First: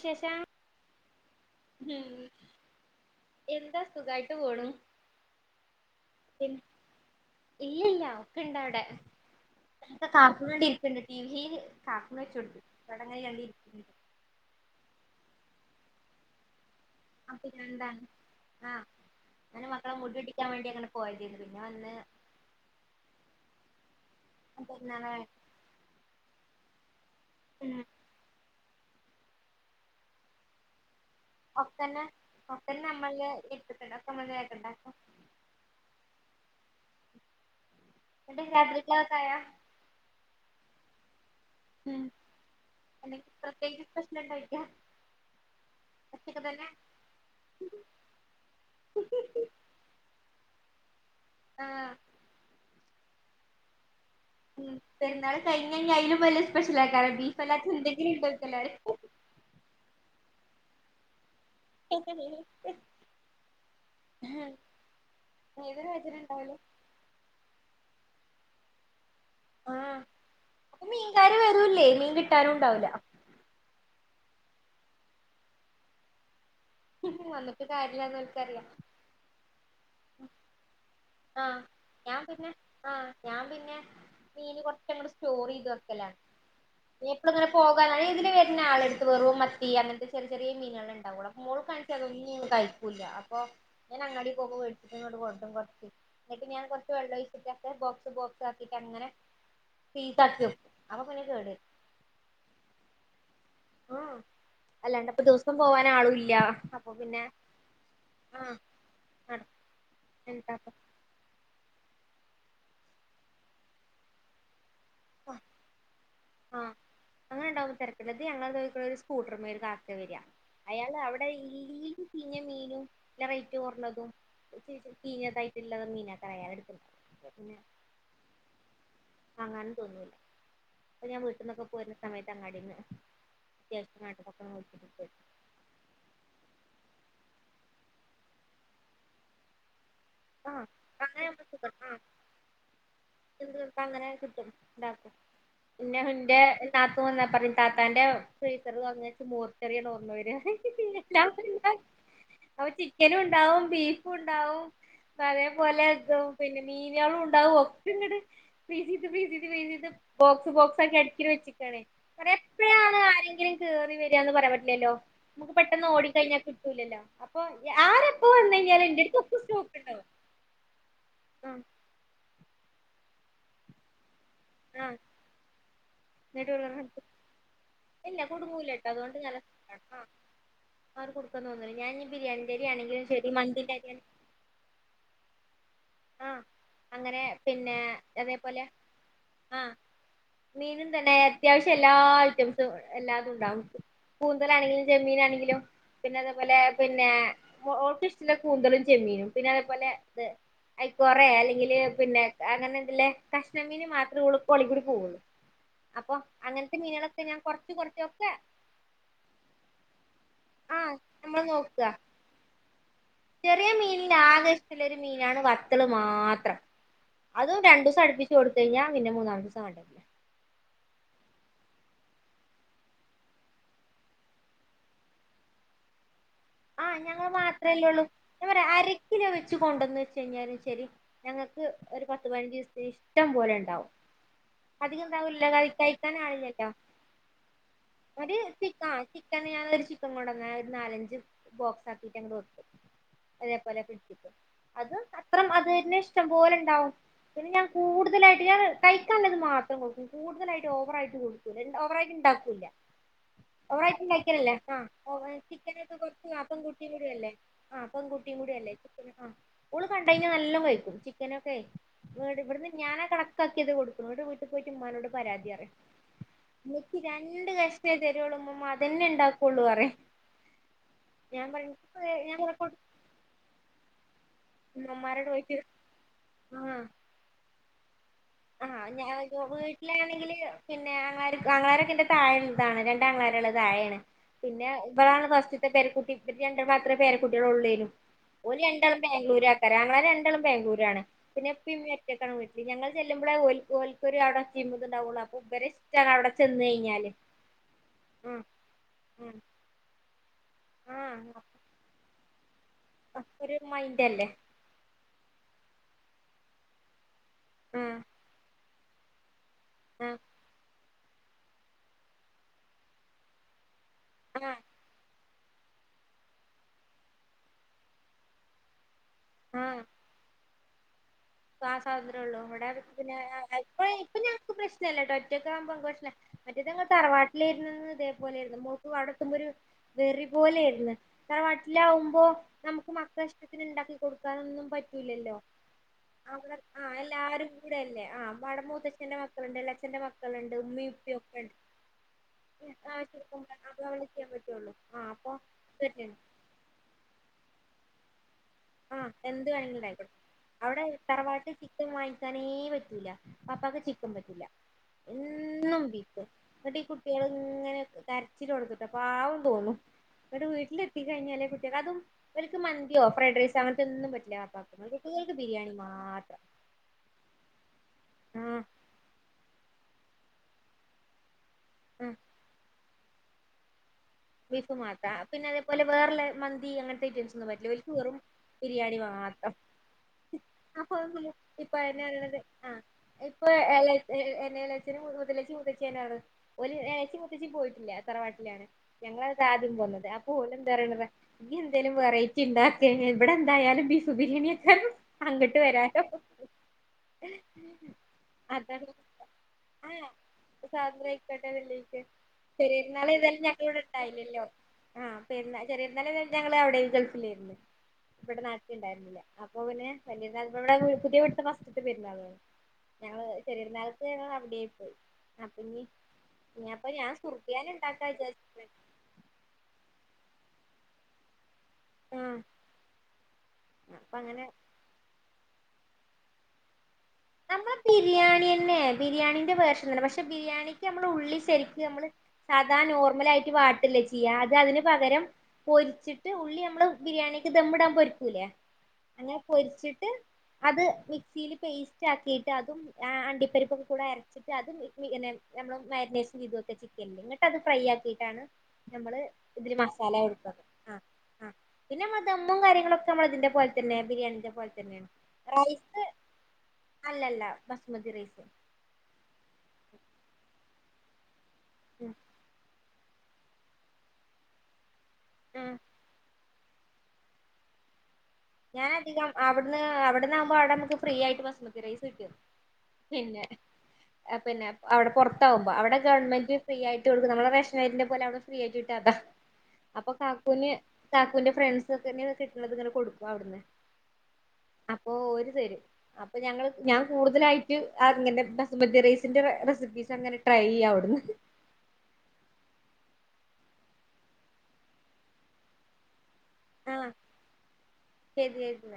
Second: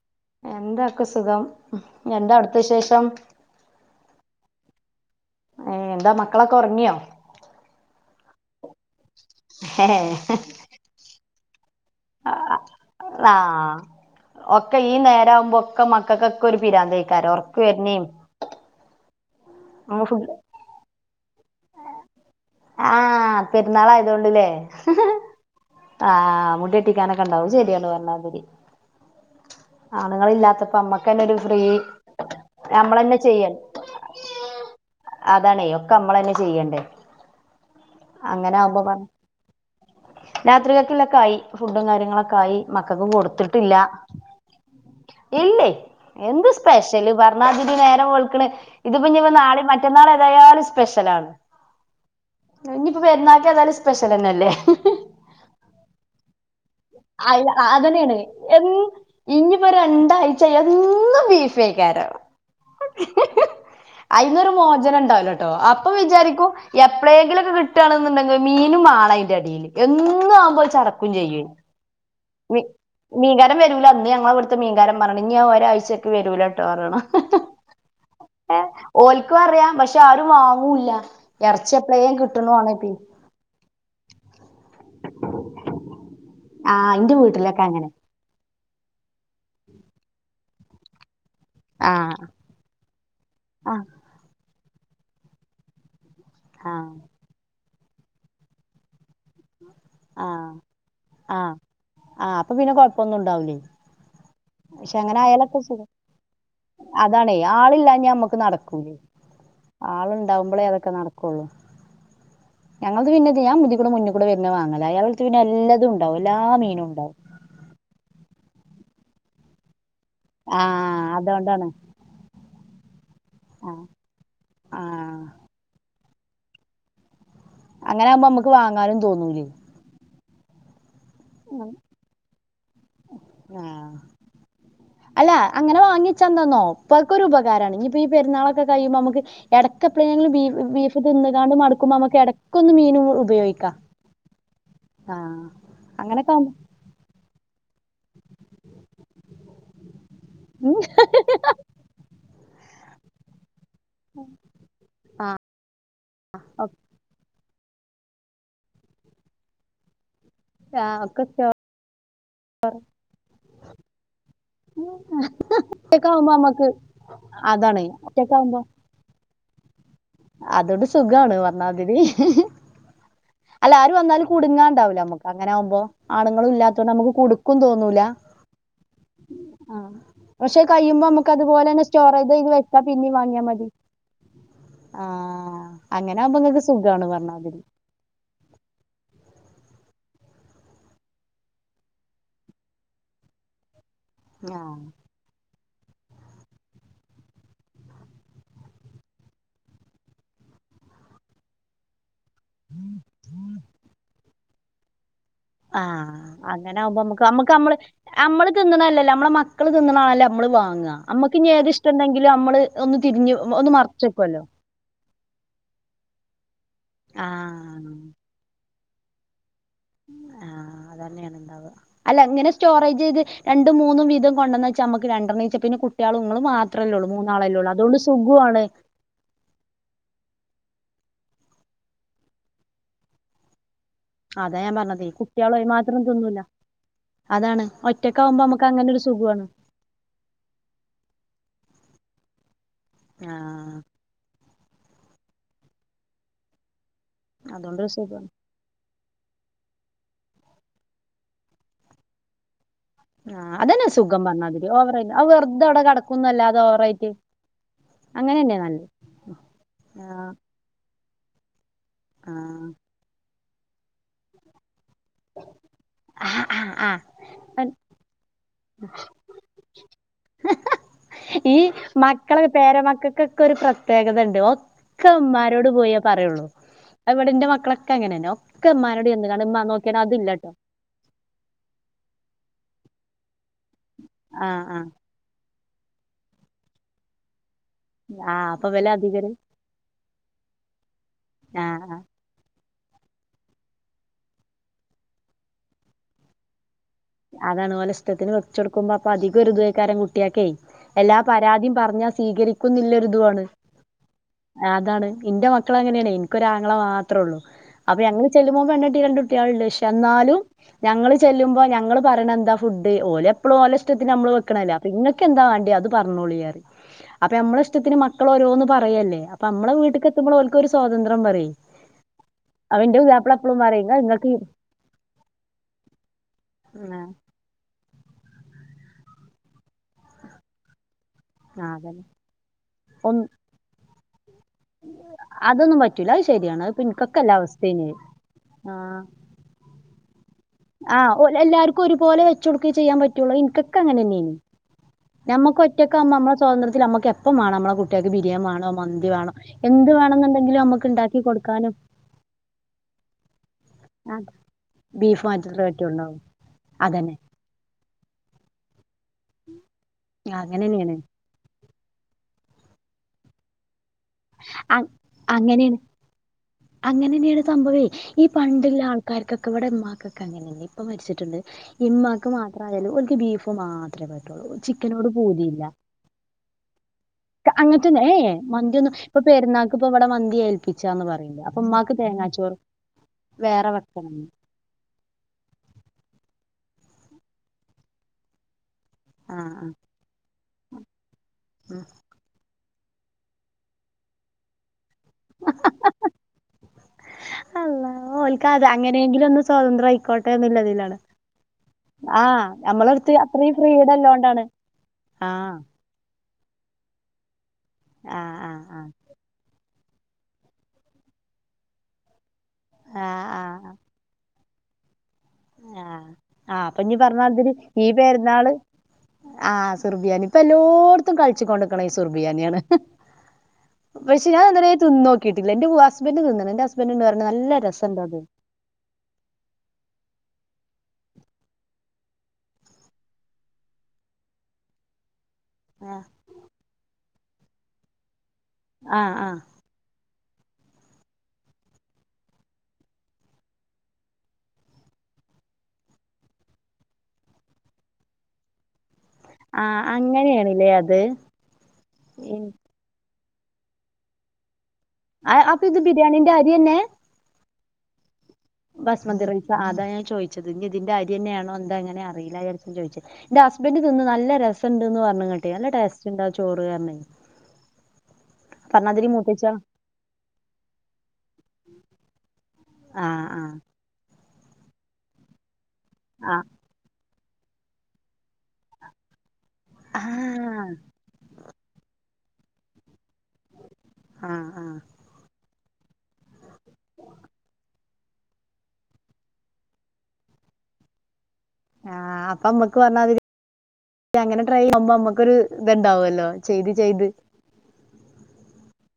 വിശേഷം എന്താക്കും സുഖം ഉം എന്താ അവടുത്ത വിശേഷം എന്താ സുഖായിട്ട് പോണു ഏഹ് എന്താ മക്കളൊക്കെ ഒറങ്ങിയോ ഇല്ല ഇല്ല ഒക്കെ ഇണ്ട് അവടെ കാർട്ടൂൺ കണ്ടു ഇരിക്കണ്ട് ടി വില് കാക്ക വെച്ചോ [unintelligible] ആഹ് ഒക്കെ ഈ നേരം ആവുമ്പോ ഒക്കെ മക്കക്കൊക്കെ ഒരു പിരാന്തായി ആഹ് പിന്നെ എന്താണ് ആ ഞാനും മക്കളെ മുടി വെട്ടിക്കാൻ വേണ്ടി അങ്ങനെ പോയതിരുന്നു പിന്നെ വന്ന് ആഹ് പെരുന്നാൾ ആയതുകൊണ്ടല്ലേ എന്താണ് ആഹ് മുടി വെ ട്ടിക്കെ ഇണ്ടാവും ഉം ശെരിയാണ് പറഞ്ഞ മാതിരി ആണുങ്ങളില്ലാത്തപ്പോ അമ്മ ഒക്കന്നെ ഒക്കന്നെ നമ്മള് ചെയ്യണം എടുത്തിട്ടുണ്ട് ഒക്കെ നമ്മള് കൊണ്ടാകും അതാണേ ഒക്കെ അമ്മള് തന്നെ ചെയ്യണ്ടേ എന്നിട്ട് അങ്ങനെ ആകുമ്പോ പറഞ്ഞു രാത്രിക്കുള്ളതൊക്കെ ആയോ രാത്രിലെക്കിലൊക്കെ ആയി ഫുഡും ഉം കാര്യങ്ങളൊക്കെ ആയി മക്കക്ക് എന്തെങ്കിലും കൊടുത്തിട്ടില്ല പ്രത്യേകിച്ച് സ്പെഷ്യൽ ഉണ്ടോ ചോയിക്കാ ഇല്ലേ ഒറ്റക്ക് എന്താ തന്നെ സ്പെഷ്യല് പറഞ്ഞാ മാതിരി നേരം വെളുക്കണ് ഇതിപ്പോനി നാളെ മ റ്റന്നാൾ ആയാലും സ്പെഷ്യലാണ് ആഹ് ഇനിയിപ്പോ പെരുന്നാൾക്കും ഏതായാലും സ്പെഷ്യലന്നല്ലേ പരുന്നാൾ കഴിഞ്ഞ ഇഞ്ഞുഹൈലും വലിയ സ്പെഷൽ ആക്കാറ ബീഫ് അയ് അല്ലാത്ത എന്തെങ്കിലും അതന്നെയാണ് ഉണ്ടോ ചോയ്ക്കും എ എല്ലാരും ഇനിയിപ്പോ രണ്ടാഴ്ച എന്നും ബീഫ് [unintelligible] അയിന്നു ഒര് ഏതൊരു മോചനം ഉണ്ടാവലോട്ടോ അപ്പോ വിചാരിക്കൂ വചനണ്ടാവൂലേ എപ്പളെങ്കിലോക്കെ കിട്ടുകയാണെന്നുണ്ടെങ്കോ മീനും മാണം അന്റെ എടില് എന്നും ആവുമ്പോ ചടക്കും ചെയ്യുവേ പ്പ്ല്ലേ മീൻ കിട്ടാനുണ്ടാവില്ല മീൻകാരൻ വരൂല അന്ന് ഞങ്ങ ഇവടുത്തെ മീൻകാരൻ പറയണ് ഞങ്ങ ഒരാഴ്ചയ്ക്ക് വരൂല വന്നിട്ട് കാര്യം ഇല്ലെന്ന് ഓല്ക്കറിയാം ഓലിക്കും അറിയാം പഷേ ആരും വാങ്ങൂല്ല ആഹ് ഇറച്ചപ്പളേയും ഞാൻ കിട്ടണ പിന്നെ ആണെപ്പി ആഹ് ഞാൻ പിന്നെ മീൻ കൊറച്ചങ്ങട്ട് സ്റ്റോർ ചെയ്ത് വെക്കലാണ് ആഹ് ഇനി ഇന്റെ എപ്പോഴും ഇങ്ങനെ വീട്ടിലൊക്കെ അങ്ങനെ പോകാന് ഇതിലേ വരണ ആളെടുത്ത് വറും മത്തി അങ്ങനത്തെ ചെറിയ ചെറിയ മീനുകൾണ്ടാവുള്ള അപ്പോ മോൾക്ക് ആണെങ്കി ആഹ് അതൊന്നും കഴിക്കു സ്കു ഇല്ല അപ്പോ ആഹ് ഞാൻ അങ്ങാടി പോകോച്ചിട്ട് ഇങ്ങോട് കൊട്ടും കുറച്ച് എന്നിട്ട് ഞാൻ കുറച്ച് ആഹ് വെള്ള ഒഴിച്ചിട്ട ബോക്സ് ബോക്സ് ആക്കിട്ട് അങ്ങനെ പീസ് ആക്കി ആഹ് വെക്കും അപ്പോ പിന്നെ കേട് ആഹ് ആഹ് അപ്പോ പിന്നെ കൊഴപ്പൊന്നും ഇണ്ടാവൂലേ ആഹ് പഷേ അങ്ങനെ അല്ലാണ്ടപ്പ ദിവസം ആയാലൊക്കെ പോവാൻ സുഖം ആളും ഇല്ല അപ്പൊ പിന്നെ അതാണേ ആളില്ലാ ഞമ്മുക്ക് ആഹ് നടക്കൂല്ലേ നട ആളോണ്ടാവുമ്പളേ എന്താപ്പ അതൊക്കെ നട് ക്കുള്ളു ഞങ്ങ പിന്നെ ഞാൻതികൂടെ മുന്നിക്കുടെ വരുന്ന വാങ്ങലായി [unintelligible] പിന്നെ എല്ലതും ണ്ടാവും എല്ലാ മീനും ഉണ്ടാവും അങ്ങനെ ഉണ്ടാകുമ്പോ തരകേടില്ല ഞങ്ങൾ ഇതിക്കൂടെ ഒരു സ്കൂട്ടർമേല് ഒരു കാക്ക വര്യ ആഹ് അയാളവിടെ ഈ അതുകൊണ്ടാണ് ഇൽ ചിഞ്ഞ മീനും നല്ല റേറ്റ് ആഹ് കൊറഞ്ഞതും ഒരുച്ചിരി ആഹ് ചീഞ്ഞതായിട്ട്ള്ള മീനേക്കാ അയാളെടുക്കുന്നെ അപ്പോ പിന്നെ അങ്ങനമ്പോ നമുക്ക് വാങ്ങാനും തോന്നുലേ ങ്ങാനും തോന്നൂലാ അപ്പോ ഞാൻ വീട്ടിൽന്നൊക്കെ പോരുന്ന സമയത്ത് അങ്ങാടിന്ന് ആഹ് അത്യാവശ്യം വേണ്ടതൊക്കെ [inaudible] അല്ല അങ്ങനെ വാങ്ങിവെച്ചാ എന്താനോ പ്പോക്കൊരു ഉപകാരാണ് ഇനിപ്പോ പെരുന്നാളൊക്ക കഴിയുമ്പോ നമുക്ക് എടക്ക് എപ്പളേങ്കിലും ആഹ് ബീഫ് അങ്ങനെ ആവുമ്പോ തിന്ന്ക്കാണ്ട് മടക്കുമ്പോ സുഖാണ് നമുക്ക് എടക്കൊന്ന് മീനു [inaudible] അങ്ങനെ കിട്ടും ഇണ്ടാക്കും ആഹ് പിന്നെ അങ്ങനൊക്കെ ഇന്റെ ആവുമ്പോ താത്തു വന്നാ പറയും താത്താന്റെ ഫ്രിസറ് തൊറന്ന്ച്ചാ മോർച്ചറിയാ ഓർമ്മ വരാ [inaudible] ഉം അപ്പോ ചിക്കനുണ്ടാവും ബീഫും ഉണ്ടാവും ആഹ് പഴേപോലെ ഇതും പിന്നെ മീനുകളും ഒണ്ടാവും [unintelligible] ബോക്സ് ഒക്കെ ബോക്സാക്കി ആഹ് ഒക്കെ അടക്കിന് വെച്ചേക്കണേ കാരണം എപ്പോഴാണ് ആരെങ്കിലും കേറി വരാന്ന് പറയാൻ പറ്റില്ലല്ലോ നമുക്ക് പെട്ടെന്ന് ഒറ്റക്കാവുമ്പോ ഓടിക്കഴിഞ്ഞാ നമ്മക്ക് കിട്ടൂലല്ലോ അപ്പോ അതാണ് ആരെപ്പവന്ന് കഴിഞ്ഞാലും എന്റെടുത്ത് ഇപ്പ സ്റ്റോക്ക് ഇണ്ടാവും അതുകൊണ്ട് സുഖാണ് പറഞ്ഞാതിരി അല്ല ആര് വന്നാലും ആ കുടുങ്ങാണ്ടാവില്ല നമ്മുക്ക് അങ്ങനാവുമ്പോ [unintelligible] ഇല്ല കുടുങ്ങൂല്ലട്ടോ അതുകൊണ്ട് നല്ല [inaudible] ആഹ് പക്ഷെ കഴിയുമ്പോ നമുക്ക് അതുപോലെ തന്നെ സ്റ്റോറേജെയ്ത് ബിരിയാണിന്റെ അരി വെക്കാം ആണെങ്കിലും പിന്നേം ശരി വാങ്ങിയാ മതി മന്തിന്റെ അരി ആഹ് അങ്ങനാവുമ്പ ഇങ്ങക്ക് സുഖാണ് പറഞ്ഞമാതിരി എതേ പോലെ ആഹ് മീനും തന്നെ അത്യാവശ്യം എല്ലാ ഐറ്റംസും എല്ലാതും ഉണ്ടാവും ആഹ് കൂന്തലാണെങ്കിലും ചെമ്മീനാണെങ്കിലും പിന്നെ അതേപോലെ പിന്നേ മോൾ‌ക്കിഷ്ട്ടള്ള കൂന്തളും ചെമ്മീനും പിന്നെ അതേപോലെ ഇത് ഐക്കോറേ അല്ലെങ്കില് പിന്നെ അങ്ങനെ എന്തല്ലേ കഷ്ണമീന് മാത്രേ ഓളെ തൊള്ളിക്കൂടെ പോവുള്ളു ആഹ് അങ്ങനാവുമ്പ അമ്മ്ക്ക് അമ്മ്ക്ക് അമ്മള് കൊറച്ചൊക്കെ അമ്മ്ള് തിന്നണ അല്ലല്ല അമ്മ്ള് മക്കള് തിന്നണാല്ല നമ്മള് ആഹ് വാങ്ങാ അമ്മ്ക്ക് നമ്മള് ഇനി ഏത് നോക്കുക ഇഷ്ടുണ്ടെങ്കിലും അമ്മ്ള് ഒന്ന് തിരിഞ്ഞു ചെറിയ മീനിൽ ആകെ ഇഷ്ട്ടിള്ളൊരു മീനാണ് വത്തള് മാത്രം അതും ആഹ് രണ്ടൂസം അടുപ്പി ച്ചു കൊടുത്ത് കഴിഞ്ഞാ പിന്നെ മൂന്നാം ദിവസം ആളിണ്ടാവൂല്ല ആഹ് അതെന്നേണ് ഇണ്ടാവാ അല്ല ഇങ്ങനെ സ്റ്റോറേജെയ്ത് രണ്ടും മൂന്നും വീതം കൊണ്ടന്ന് വെച്ചാ നമ്മുക്ക് രണ്ടണ്ണിച്ചെ പിന്നെ കുട്ടികളും ഇങ്ങളും മാ ത്രല്ലെ ആഹ് ഒള്ളു ഞങ്ങൾ മൂന്നാളല്ലേ ഒള്ളൂ മാത്രല്ലേ അതൊണ്ട് ഉള്ളൂ ഞാൻ സുഖോവാണ് [unintelligible] വെച്ച് കൊണ്ടന്ന് വെച്ച് കഴിഞ്ഞാലും ശരി ഞങ്ങക്ക് ഒരു പത്ത് പതിനഞ്ച് ദിവസത്തി ഇഷ്ടം പോലെ എണ്ടാവും അതാ ഞാൻ അധികം പറഞ്ഞതേ ഇതാവൂല്ലല്ല കുട്ട്യാള് കഴി അയിമാത്രം കഴിക്കാൻ തിന്നൂല ആളില്ലല്ലോ അതാണ് ഒര് ഒറ്റക്കാവുമ്പോ അമ്മക്ക് ചിക്ക അങ്ങനൊരു ആഹ് ചിക്കൻ സുഖുവാണ് ഞാൻ [unintelligible] ചിക്കൻ കൊണ്ടന്ന ഒരു നാലഞ്ച് ബോക്സ് ആക്കിയിട്ട് അങ്ങട് വെക്കും ആഹ് അതേപോലെ [inaudible] അത് അത്രം അതന്നെ ഇഷ്ടം പോലെണ്ടാവും പിന്നെ ഞാൻ അതോണ്ടൊരു സുഖാണ് കൂടുതലായിട്ട് ഞാന് കഴിക്കാള്ളെത് മാത്രം കൊടുക്കും കൂടുതലായിട്ട് ഓവറായിട്ട് കൊടുക്കൂല ഇണ്ട് ഓവറായിട്ട് ഇണ്ടാക്കൂല്ല ആഹ് അതന്നെ ഓവറായിട്ട് സുഖം ഇണ്ടാക്കിയാലല്ലേ പറഞ്ഞാതിരി ആഹ് ഓവറായി ഓവ അത് വെറുതെ ചിക്കൻ അവടെ [inaudible] ആഹ് കെടക്കുന്നല്ലാതെ പെങ്കുട്ടിയും ഓവറായിട്ട് കൂടിയല്ലേ ആഹ് പെങ്കുട്ടിയും അങ്ങനെന്നെ കൂടിയല്ലേ നല്ലത് ചിക്കന് ഓള് കണ്ട് കയിഞ്ഞാ ആഹ് നല്ലൊം കഴിക്കും ചി ക്കനൊക്കെ ഇവിട് ഇവിടുന്ന് ഞാൻ കണക്കാക്കിയതെ കൊടുക്കു എന്നട്ട് വീട്ടി പോയിട്ട് ഉമ്മാനോട് പരാതി പറയും ആഹ് ആഹ് എനിക്ക് ആഹ് രണ്ട് ആഹ് കഷ്ണെ തരുള്ളൂ ഉമ്മുമ്മാ അതന്നെ എണ്ടാക്കുള്ളൂ പറയും ഞാൻ ഈ പറയും ഞാൻ മക്കള് കൊട് പേരമക്കക്കൊക്കെ ഒരു പ്രത്യേകത എണ്ട് ഒ ക്ക ഉമ്മമ്മാരോട് പോയിട്ട് ഉമ്മാരോട് പോയെ പറയൊള്ളു ആഹ് ഇവിടെന്റെ മക്കളൊക്കെ അങ്ങനെന്നെ ഒക്കെ ആഹ് ഞാൻ ഉമ്മാനോട് ചെന്ന് താണ്ട് ഉമ്മ നോക്കിയാ വീട്ടിലാണെങ്കില് അതില്ലട്ട പിന്നെ ആങ്ങളമാര് ആങ്ങളമാരൊക്കെ എന്റെ താഴെള്ളതാണ് രണ്ട് ആങ്ങളമാര് എള്ളത് താഴേണ് ആഹ് പിന്നെ ആഹ് ഇവളാണ് ഫസ്റ്റ് ത്തെ പേരക്കുട്ടി ഇവര് രണ്ടും മാത്രേ പേരക്കുട്ടികള് ഒള്ളേനു ആഹ് ഓര് അപ്പൊ ഇവല് രണ്ടാള് അധികൊര് ബാംഗ്ലൂര് ആൾക്കാരാ ആങ്ങളമാര് രണ്ടാളും ബാംഗ്ലൂരാണ്പിന്നെ ഉപ്പേ ഉമ്മേ ആഹ് ഒറ്റക്കാണ് വീട്ടില് ഞങ്ങൾ ചെല്ലുമ്പളേ ഓൽ ഓൽക്കൊരു അവിടെ [unintelligible] അപ്പം ഇവര് ഇഷ്ട്ടാണ് അവിടെ ചെന്ന് കഴിഞ്ഞാല് അതാണ് ഓലെ ഇഷ്ടത്തിന് ആഹ് വെച്ചു കൊടുക്കുമ്പം അപ്പൊ ആഹ് അധികൊരു ഇതേക്കാരം കുട്ടിയക്കെ എല്ലാ ആഹ് പരാതീം പറഞ്ഞാ സ്വീകരിക്കുന്നില്ലൊരു അപ്പൊ ഇതുവാണ് ഒരു മൈൻഡല്ലേ ആഹ് അതാണ് ഇന്റെ മക്കളും അങ്ങനേണെ എനിക്കൊര് ആങ്ങള മാത്രൊള്ളൂ ആഹ് അപ്പൊ ഞങ്ങള് ചെല്ലുമ്പോ ഓൻ പെണ്ണ് കെട്ടി രണ്ട് കുട്ടികളെണ്ട് പക്ഷെ ആഹ് എന്നാലും ഞങ്ങള് ചെല്ലുമ്പൊ ഞങ്ങള് പറയണെ എന്താ ഫുഡ് ഓല് എപ്പളും ഓല ഇഷ്ടത്തിന് നമ്മള് ആഹ് വെക്കണല്ലെ ഇങ്ങൾക്കെന്താ വേണ്ടിയെ അത് പറഞ്ഞോളീ പറയും അപ്പ ഞമ്മള ഇഷ്ടത്തിന് മക്കള് ഓരോന്ന് പറയല്ലേ അപ്പം നമ്മള വീട്ടിക്ക് എത്തുമ്പോ ഓൽക്കൊരു സ്വാതന്ത്രം പറയും ഇപ്പാ സ്വാതന്ത്രം ഒള്ളു ഇവിടെ അപ്പൊ ഇന്റെ പിന്നെ പുതിയാപ്പള എപ്പളും അഹ് പറയും ഇപ്പം ഇങ്ങള് ഇപ്പം ഇങ്ങക്ക് ഞങ്ങക്ക് പ്രശ്‌നില്ലട്ടൊ ഒറ്റക്ക് ആവുമ്പൊ [unintelligible] മറ്റേത് ഞങ്ങള് ആഹ് തറവാട്ടിലേരുന്നന്ന് ഇതേപോലെയാരുന്നു മോക്ക് അവിടെത്തുമ്പൊരു വെറി പോലേയിരുന്ന് അതന്നെ തറവാട്ടിലാവുമ്പോ നമുക്ക് ഒന്ന് മക്കളെ ഇഷ്ടത്തിന് ഇണ്ടാക്കി കൊടുക്കാനൊന്നും പറ്റൂല്ലല്ലോ അതൊന്നും പറ്റൂല്ല അവിടെ ആഹ് എല്ലാരും കൂടെയല്ലേ ആഹ് അപ്പം അവിടെ ആഹ് മൂത്തച്ഛന്റെ മക്കളിണ്ട് ഇളേച്ഛന്റെ മക്കളിണ്ട് ആഹ് ഓഹ് എല്ലാർക്കും ഒരുപോലെ വെച്ച് കൊടുക്കെ ചെയ്യാൻ പറ്റുള്ളു ആവശ്യടുക്കുമ്പോ ഇനിക്കൊക്കെ അത് അങ്ങനെ അവള് ചെയ്യാൻ തന്നെയ്ന്നു പറ്റുള്ളൂ ആ അപ്പൊ നമ്മുക്ക് പറ്റും. ഒറ്റക്കാവുമ്പം നമ്മടെ സ്വാതന്ത്രത്തിൽ നമ്മക്ക് എപ്പം വേണം നമ്മടെ കുട്ടികൾക്ക് ബിരിയം വേണം ആ മന്തി വേണം വേണെങ്കിലും എന്ത് ഉണ്ടായിക്കോട്ടെ വേണെന്നുണ്ടെങ്കിലും നമുക്ക് ഉണ്ടാക്കി കൊടുക്കാനും വെക്കാനേ പറ്റൂല്ല പപ്പാക്ക് ചിക്കൻ പറ്റില്ല ബീഫ് മാത്രമേ എന്നും ബീഫ് പറ്റുണ്ടാവും എന്നിട്ട് ഈ അതന്നെ കുട്ടികള് ഇങ്ങനെ കരച്ചില് തുടങ്ങീട്ട് പാവം തോന്നും ഇവിടെ അങ്ങനെന്നെയാണ് വീട്ടിലെത്തി കഴിഞ്ഞാല് അതും ഇവർക്ക് മന്തിയോ ഫ്രൈഡ്റൈസ് അങ്ങനത്തെയൊന്നും പറ്റില്ലപ്പാ കുട്ടികൾക്ക് ബിരിയാണി മാത്രം അങ്ങനെ തന്നെയാണ് സംഭവേ ഈ ആ പണ്ടുള്ള ആൾക്കാർക്കൊക്കെ ഇവിടെ ഉമ്മാക്കൊക്കെ അങ്ങനെന്നെ ഇപ്പൊ മരിച്ചിട്ടുണ്ട് ആ ഇമ്മാക്ക് മാത്രം ആയാലും ഓൽക്ക് ബീഫ് മാത്രേ പ ബീഫ് മാത്രം പിന്നെ അതേപോലെ വേറല്ല മന്തി അങ്ങനത്തെ ഐറ്റംസ് ഒന്നും ക- പറ്റില്ല അങ്ങനത്തെ ഓൽക്ക് ഒന്നും- ഏ വെറും മന്തിയൊന്നും ബിരിയാണി മാ ഇപ്പൊ ത്രം പെരുന്നാൾക്ക് ഇപ്പൊ ഇവിടെ മന്തി ഏൽപ്പിച്ചാന്ന് [unintelligible] പറയണ്ട് അപ്പൊ ഇപ്പൊ ഉമ്മാക്ക് അയിനുള്ളത് തേങ്ങാച്ചോറ് ആഹ് ഇപ്പൊ വേറെ വെക്കണം എലേല് [unintelligible] പോയിട്ടില്ല തറവാട്ടിലാണ് ഞങ്ങള് ആ അത് ആദ്യം ആ പോന്നത് അപ്പം ഓല് എന്താ പറയണെ നീ എന്തേലും വെറൈ ചിന്താക്കെ ഇവിടെ എന്തായാലും ബീഫ് ബിരിയാണിയൊക്കെ അങ്ങട്ട് വരാലോ അള്ളാ ആഹ് ഓൽക്ക് അത് അതാണ് അങ്ങനെയെങ്കിലും ഒന്ന് സ്വാതന്ത്രം ആയിക്കോട്ടെ എന്നുള്ളതിലാണ് സ്വാതന്ത്ര്യായിക്കോട്ടെ വെള്ളിയാഴ്ച ആഹ് നമ്മളെടുത്ത് അത്രയും ഫ്രീഡ ആയില്ലല്ലോ ആഹ് [unintelligible] ഞങ്ങള് അവിടെ ഗൾഫിലായിരുന്ന് ആഹ് ഇവടെ ആഹ് നാട്ടിൽ ആഹ് ഉണ്ടായിരുന്നില്ല അപ്പൊ പിന്നെ [unintelligible] പുതിയവിടുത്തെ ഫസ്റ്റിലത്തെ പെരുന്നാളാണ് ഞങ്ങള് ആഹ് ആഹ് ചെറിയുന്നാൾക്ക് ഞങ്ങള് അവിടെ ആയി പോയി അപ്പൊ നീ ആഹ് ആഹ് നീ അപ്പൊ ഇനി ഞാൻ പറഞ്ഞാതിരി സുർബിയാല് ഈ ഇണ്ടാക്കാ വിചാരി പെരുന്നാള് ആഹ് സുർബിയാനി ഇപ്പൊ എല്ലോ കളിച്ചോണ്ടിക്കണം ഈ ആഹ് സുർബിയാനിയാണ് പക്ഷെ ഞാൻ അങ്ങനെ തിന്നോ കിട്ടില്ല എന്റെ ഹസ്ബന്റ് തിന്ന്ണ് എന്റെ [unintelligible] പറഞ്ഞാല് നമ്മള് ബിരിയാണി തന്നെയാ ബിരിയാണീന്റെ വേർഷൻ തന്നെ പക്ഷെ ബിരിയാണിക്ക് നമ്മള് ഉള്ളി ശരിക്ക് നമ്മള് സാദാ നോർമല് ആയിട്ട് വാട്ടില്ലേ ചെയ്യാ അത് അതിന് പകരം പൊരിച്ചിട്ട് ഉള്ളി നമ്മള് ബിരിയാണിക്ക് ദമ്മിടാൻ പൊരിക്കൂലേ ആഹ് അങ്ങനെ ആഹ് പൊരിച്ചിട്ട് അത് മിക്സിയില് പേസ്റ്റ് ആക്കിയിട്ട് അതും അണ്ടിപ്പരിപ്പൊക്കെ കൂടെ അര വെച്ചിട്ട് അത് ഇങ്ങനെ നമ്മള് മാരിനേഷൻ ചെയ്ത് വെക്കും ചിക്കനില് എന്നിട്ട് അത് ഫ്രൈ ആക്കിയിട്ടാണ് നമ്മള് ഇതില് ആഹ് മസാലയാ ഇടുന്നത് അങ്ങനെയാണില്ലേ അത് ആഹ് ആഹ് പിന്നെ നമ്മ ദമ്മും കാര്യങ്ങളും ചമ്മളത്തിന്റെ പോലെ തന്ന ബിരിയാണിന്റെ പോലെ തന്നെ ഹ അപ്പൊ ഇത് ബിരിയാണിന്റെ അരി തന്നെ അല്ലല്ല ബസ്മതി റൈസ് ബസ്മതി റൈസ് അതാഞാചോയ്ച്ചത് ഇനി ഇതിന്റെ അരിന്നെയാണോ എന്താങ്ങനെ അറിയില്ലയിച്ച ചോദിച്ചത് ന്റെ ഹസ്ബന്ഡറ് തിന്ന് നല്ല രസണ്ടന്ന് പറഞ്ഞു കേട്ടെ നല്ല ആഹ് ടേസ്റ്റ് ഉണ്ടാ ചോറ് പറഞ്ഞാതിരി ഞാനധികം മൂത്തച്ച അവിടുന്ന് അവിടുന്നവുമ്പോൾ അവിടെ നമുക്ക് ഫ്രീ ആയിട്ട് ബസ്മതി റൈസ് കിട്ടും പിന്നെ ആഹ് പിന്നെ അവിടെ പൊറത്താവുമ്പോ അവിടെ ആഹ് ഗവൺമെന്റ് ഫ്രീ ആയിട്ട് കൊടുക്കും നമ്മുടെ റേഷനരീന്റെ പോലെ അവിടെ ഫ്രീ ആയിട്ട് കിട്ട അതാ ആഹ് അപ്പൊ കാക്കൂന് ആഹ് കാക്കുവിന്റെ ഫ്രണ്ട്സ് ഒക്കെന്നെ കിട്ടണത് ഇങ്ങനെ കൊടുക്കും അവിടുന്ന് ആഹ ആഹ അപ്പൊ ഒരു തരും അപ്പൊ ഞങ്ങള് ഞാൻ കൂടുതലായിട്ട് അ ഇങ്ങനെ ബസ്മതി റൈസിന്റെ റെസിപ്പീസ് അങ്ങനെ ട്രൈ ചെയ്യാവിടുന്നു ആഹ അപ്പൊ അമ്മക്ക് പറഞ്ഞതി അങ്ങനെ ട്രൈ യുമ്പോ അമ്മക്കൊരു ഇത്ണ്ടാവല്ലോ ചെയ്ത് ത്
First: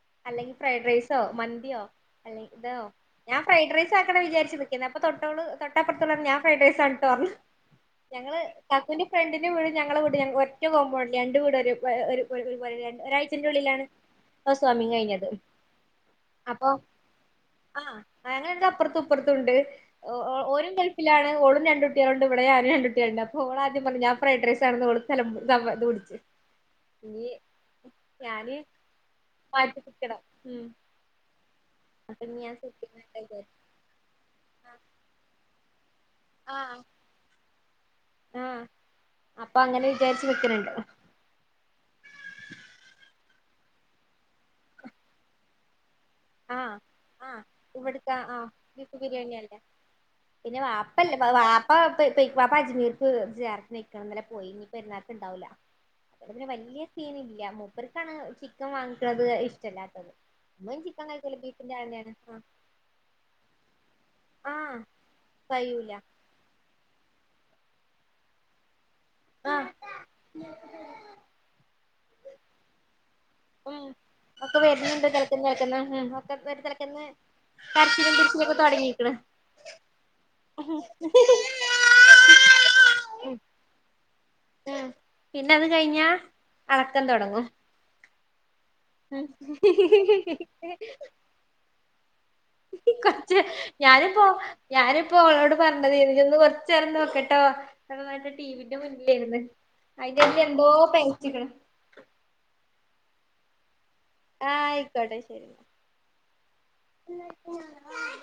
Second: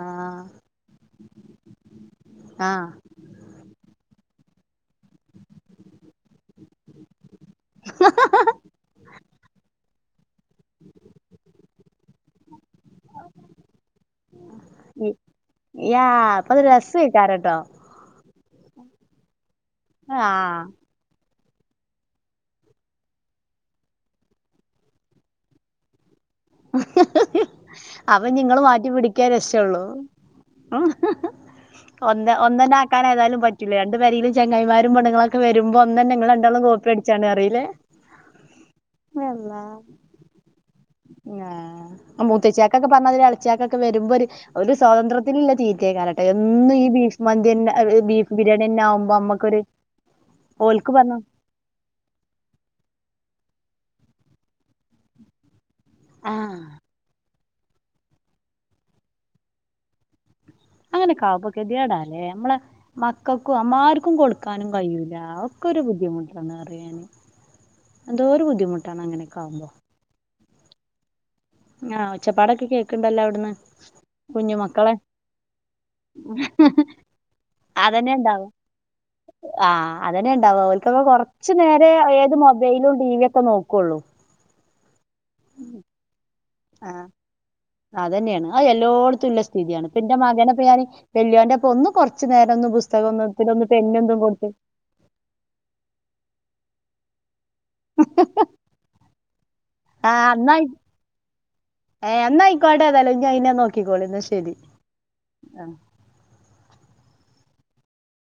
ആഹ് അല്ലെങ്കിൽ ഫ്രൈഡ് റൈസോ മന്തിയോ അല്ലെ ഇതോ ആഹ് ഞാൻ ഫ്രെഡ്റൈസ് ആക്കന്ന് വിചാരിച്ച് നിക്കുന്ന അപ്പ തൊട്ടോളു തൊട്ടപ്പുത്തുള്ള ഓള് പറഞ്ഞു ഞാൻ ഫ്രൈഡ്റൈസ് ആണിട്ടോപറഞ്ഞു ഞങ്ങള് കാക്കുന്റെ ഫ്രണ്ടിന്റെ വീട് ഞങ്ങളെ വീട് ഒറ്റ കോമ്പണ്ട് രണ്ടു വീടൊരു ഒരു ഒരു രണ്ട് ഒരാഴ്ചന്റെ ഉള്ളിലാണ് ഹൌസ് വമിങ്‌ കഴിഞ്ഞത് യാ അത് അപ്പൊ രസേക്കാരട്ടോ ആഹ ഞങ്ങൾ രണ്ടും അപ്പുറത്തും ഇപ്പറുത്തുണ്ട് ആഹ് ഓരും ഗൾഫിലാണ് ഓളും രണ്ടു കുട്ടിളോണ്ട് ഇവിടെ ഞൻ രണ്ടു കുട്ടിളോണ്ട് അപ്പോ ഓള ആദ്യം പറഞ്ഞ ഞൻ ഫ്രൈഡ് റൈസ് ആണെന്ന് ഓള് [unintelligible] സർബത്ത് കുടിച് അപ്പൊ ഞാന് നിങ്ങള് മാറ്റി മാറ്റി പിടിക്കാരക്ഷള്ളു നിക്കണം ഉം അപ്പൊ ഒന്ന് ഇനി ഞാൻ ഒന്ന് തന്നെ ആക്കാന സെറ്റിൽമെന്റ് ഏതാലും വിചാരിച്ചു പ ല്ല രണ്ട് പേരയില് ചങ്ങയിമാരും പെണ്ണുങ്ങളൊക്കെ വരുമ്പോ അന്ന് തന്നെ നിങ്ങള രണ്ടാളും ആഹ് കോപ്പി അടിച്ചാന്നു അറില്ലേ യാ അള്ളാ തേച് വെക്കനുണ്ടോ? ആ മൂത്തച്ചാക്കക്ക്ൊക്കെ പറഞ്ഞതില് ഇളച്ചാക്കൊക്കെ വരുമ്പോ ഒരു സ്വാതന്ത്രത്തിനല്ല തീറ്റയ കാരം ആഹ് എന്നും ഈ ബീഫ് ആഹ് മന്തി തന്നെ ഇവിടുത്തെ ബീഫ് ആഹ് ബിരിയാണി തന്നെ ബീഫ് ആക്മ്പോ ബിരിയാണി അല്ലേ നമ്മുക്കൊരു പിന്നെ വാപ്പല്ല വാ പ്പ വാപ്പ അജ്മീർക്ക് [unintelligible] ഇന്നലെ പോയി ഇനി പെരുന്നാർക്ക്‌ ഉണ്ടാവില്ല ഇവിടെപിന്നെ ആഹ് വല്ല്യയ സീൻ ഇല്ല മൂപ്പർക്കാണ് ചിക്കൻ വാങ്ങിക്കണത് ഇഷ്ടല്ലാത്തത് ചിക്കൻ കഴിക്കൂല അങ്ങനെക്കാമ്പോ ബീഫിന്റെ ആളന്നെയാണ് ഗാതിയേടാല്ലേ മ്മളെ മക്കൾക്കും അ്മാർക്കും ആ കൊടുക്കാനും ആഹ് കയുല ഒക്കെ ഒരു കഴിയൂല ബുദ്ധിമുട്ട പെട്ടന്ന് പറയാന് എന്തോരു ബുദ്ധിമുട്ടാണ് അങ്ങനെയൊക്കെ ആഹ് ആകുമ്പോൾ [inaudible] ആഹ് ഒച്ചപ്പാടൊക്കെ കേക്കണ്ടല്ലോ അവിടുന്ന് കുഞ്ഞു മക്കളെ [inaudible] അതന്നെ കരച്ചിലും ഇണ്ടാവ പിഴിച്ചിലൊക്കെ തൊടങ്ങിക്കണ് ആഹ് അതനെണ്ടാവ ഓല്ക്കേകെ കൊറച്ചു നേരെ ഏത് മൊബൈലും ടി വി ഒക്കെ നോക്കുള്ളൂ അഹ് പിന്നെ അത് കഴിഞ്ഞ ആഹ് ഒറക്കം തൊടങ്ങും അതന്നെയാണ് ആ എല്ലോടുത്തുള്ള സ്ഥിതിയാണ് പ്പന്റെ മകനപ്പ ഉം ഞാന് വല്ല്യൊന്റെപ്പോം ഒന്ന് കൊറച്ചുനേരം ഒന്ന് പുസ്തകം ഒന്ന് [unintelligible] ഓ ഞാനിപ്പോ ഒളോട് പറഞ്ഞത് ഇനിക്കൊന്ന് കൊറച്ച നേരം നോക്കട്ടോ അവന്മാര് ടിവിന്റെ മുന്നിലാരുന്നു ആഹ് അതിനാത് എന്നാ എന്തോ പൈചിക്കിന് ഏഹ് എന്നായിക്കോട്ടേതല്ലോ ഞായിനെ നോക്കിക്കോളി എന്ന് പ ആഹ് ആയിക്കോട്ടെ ശരി എന്നാ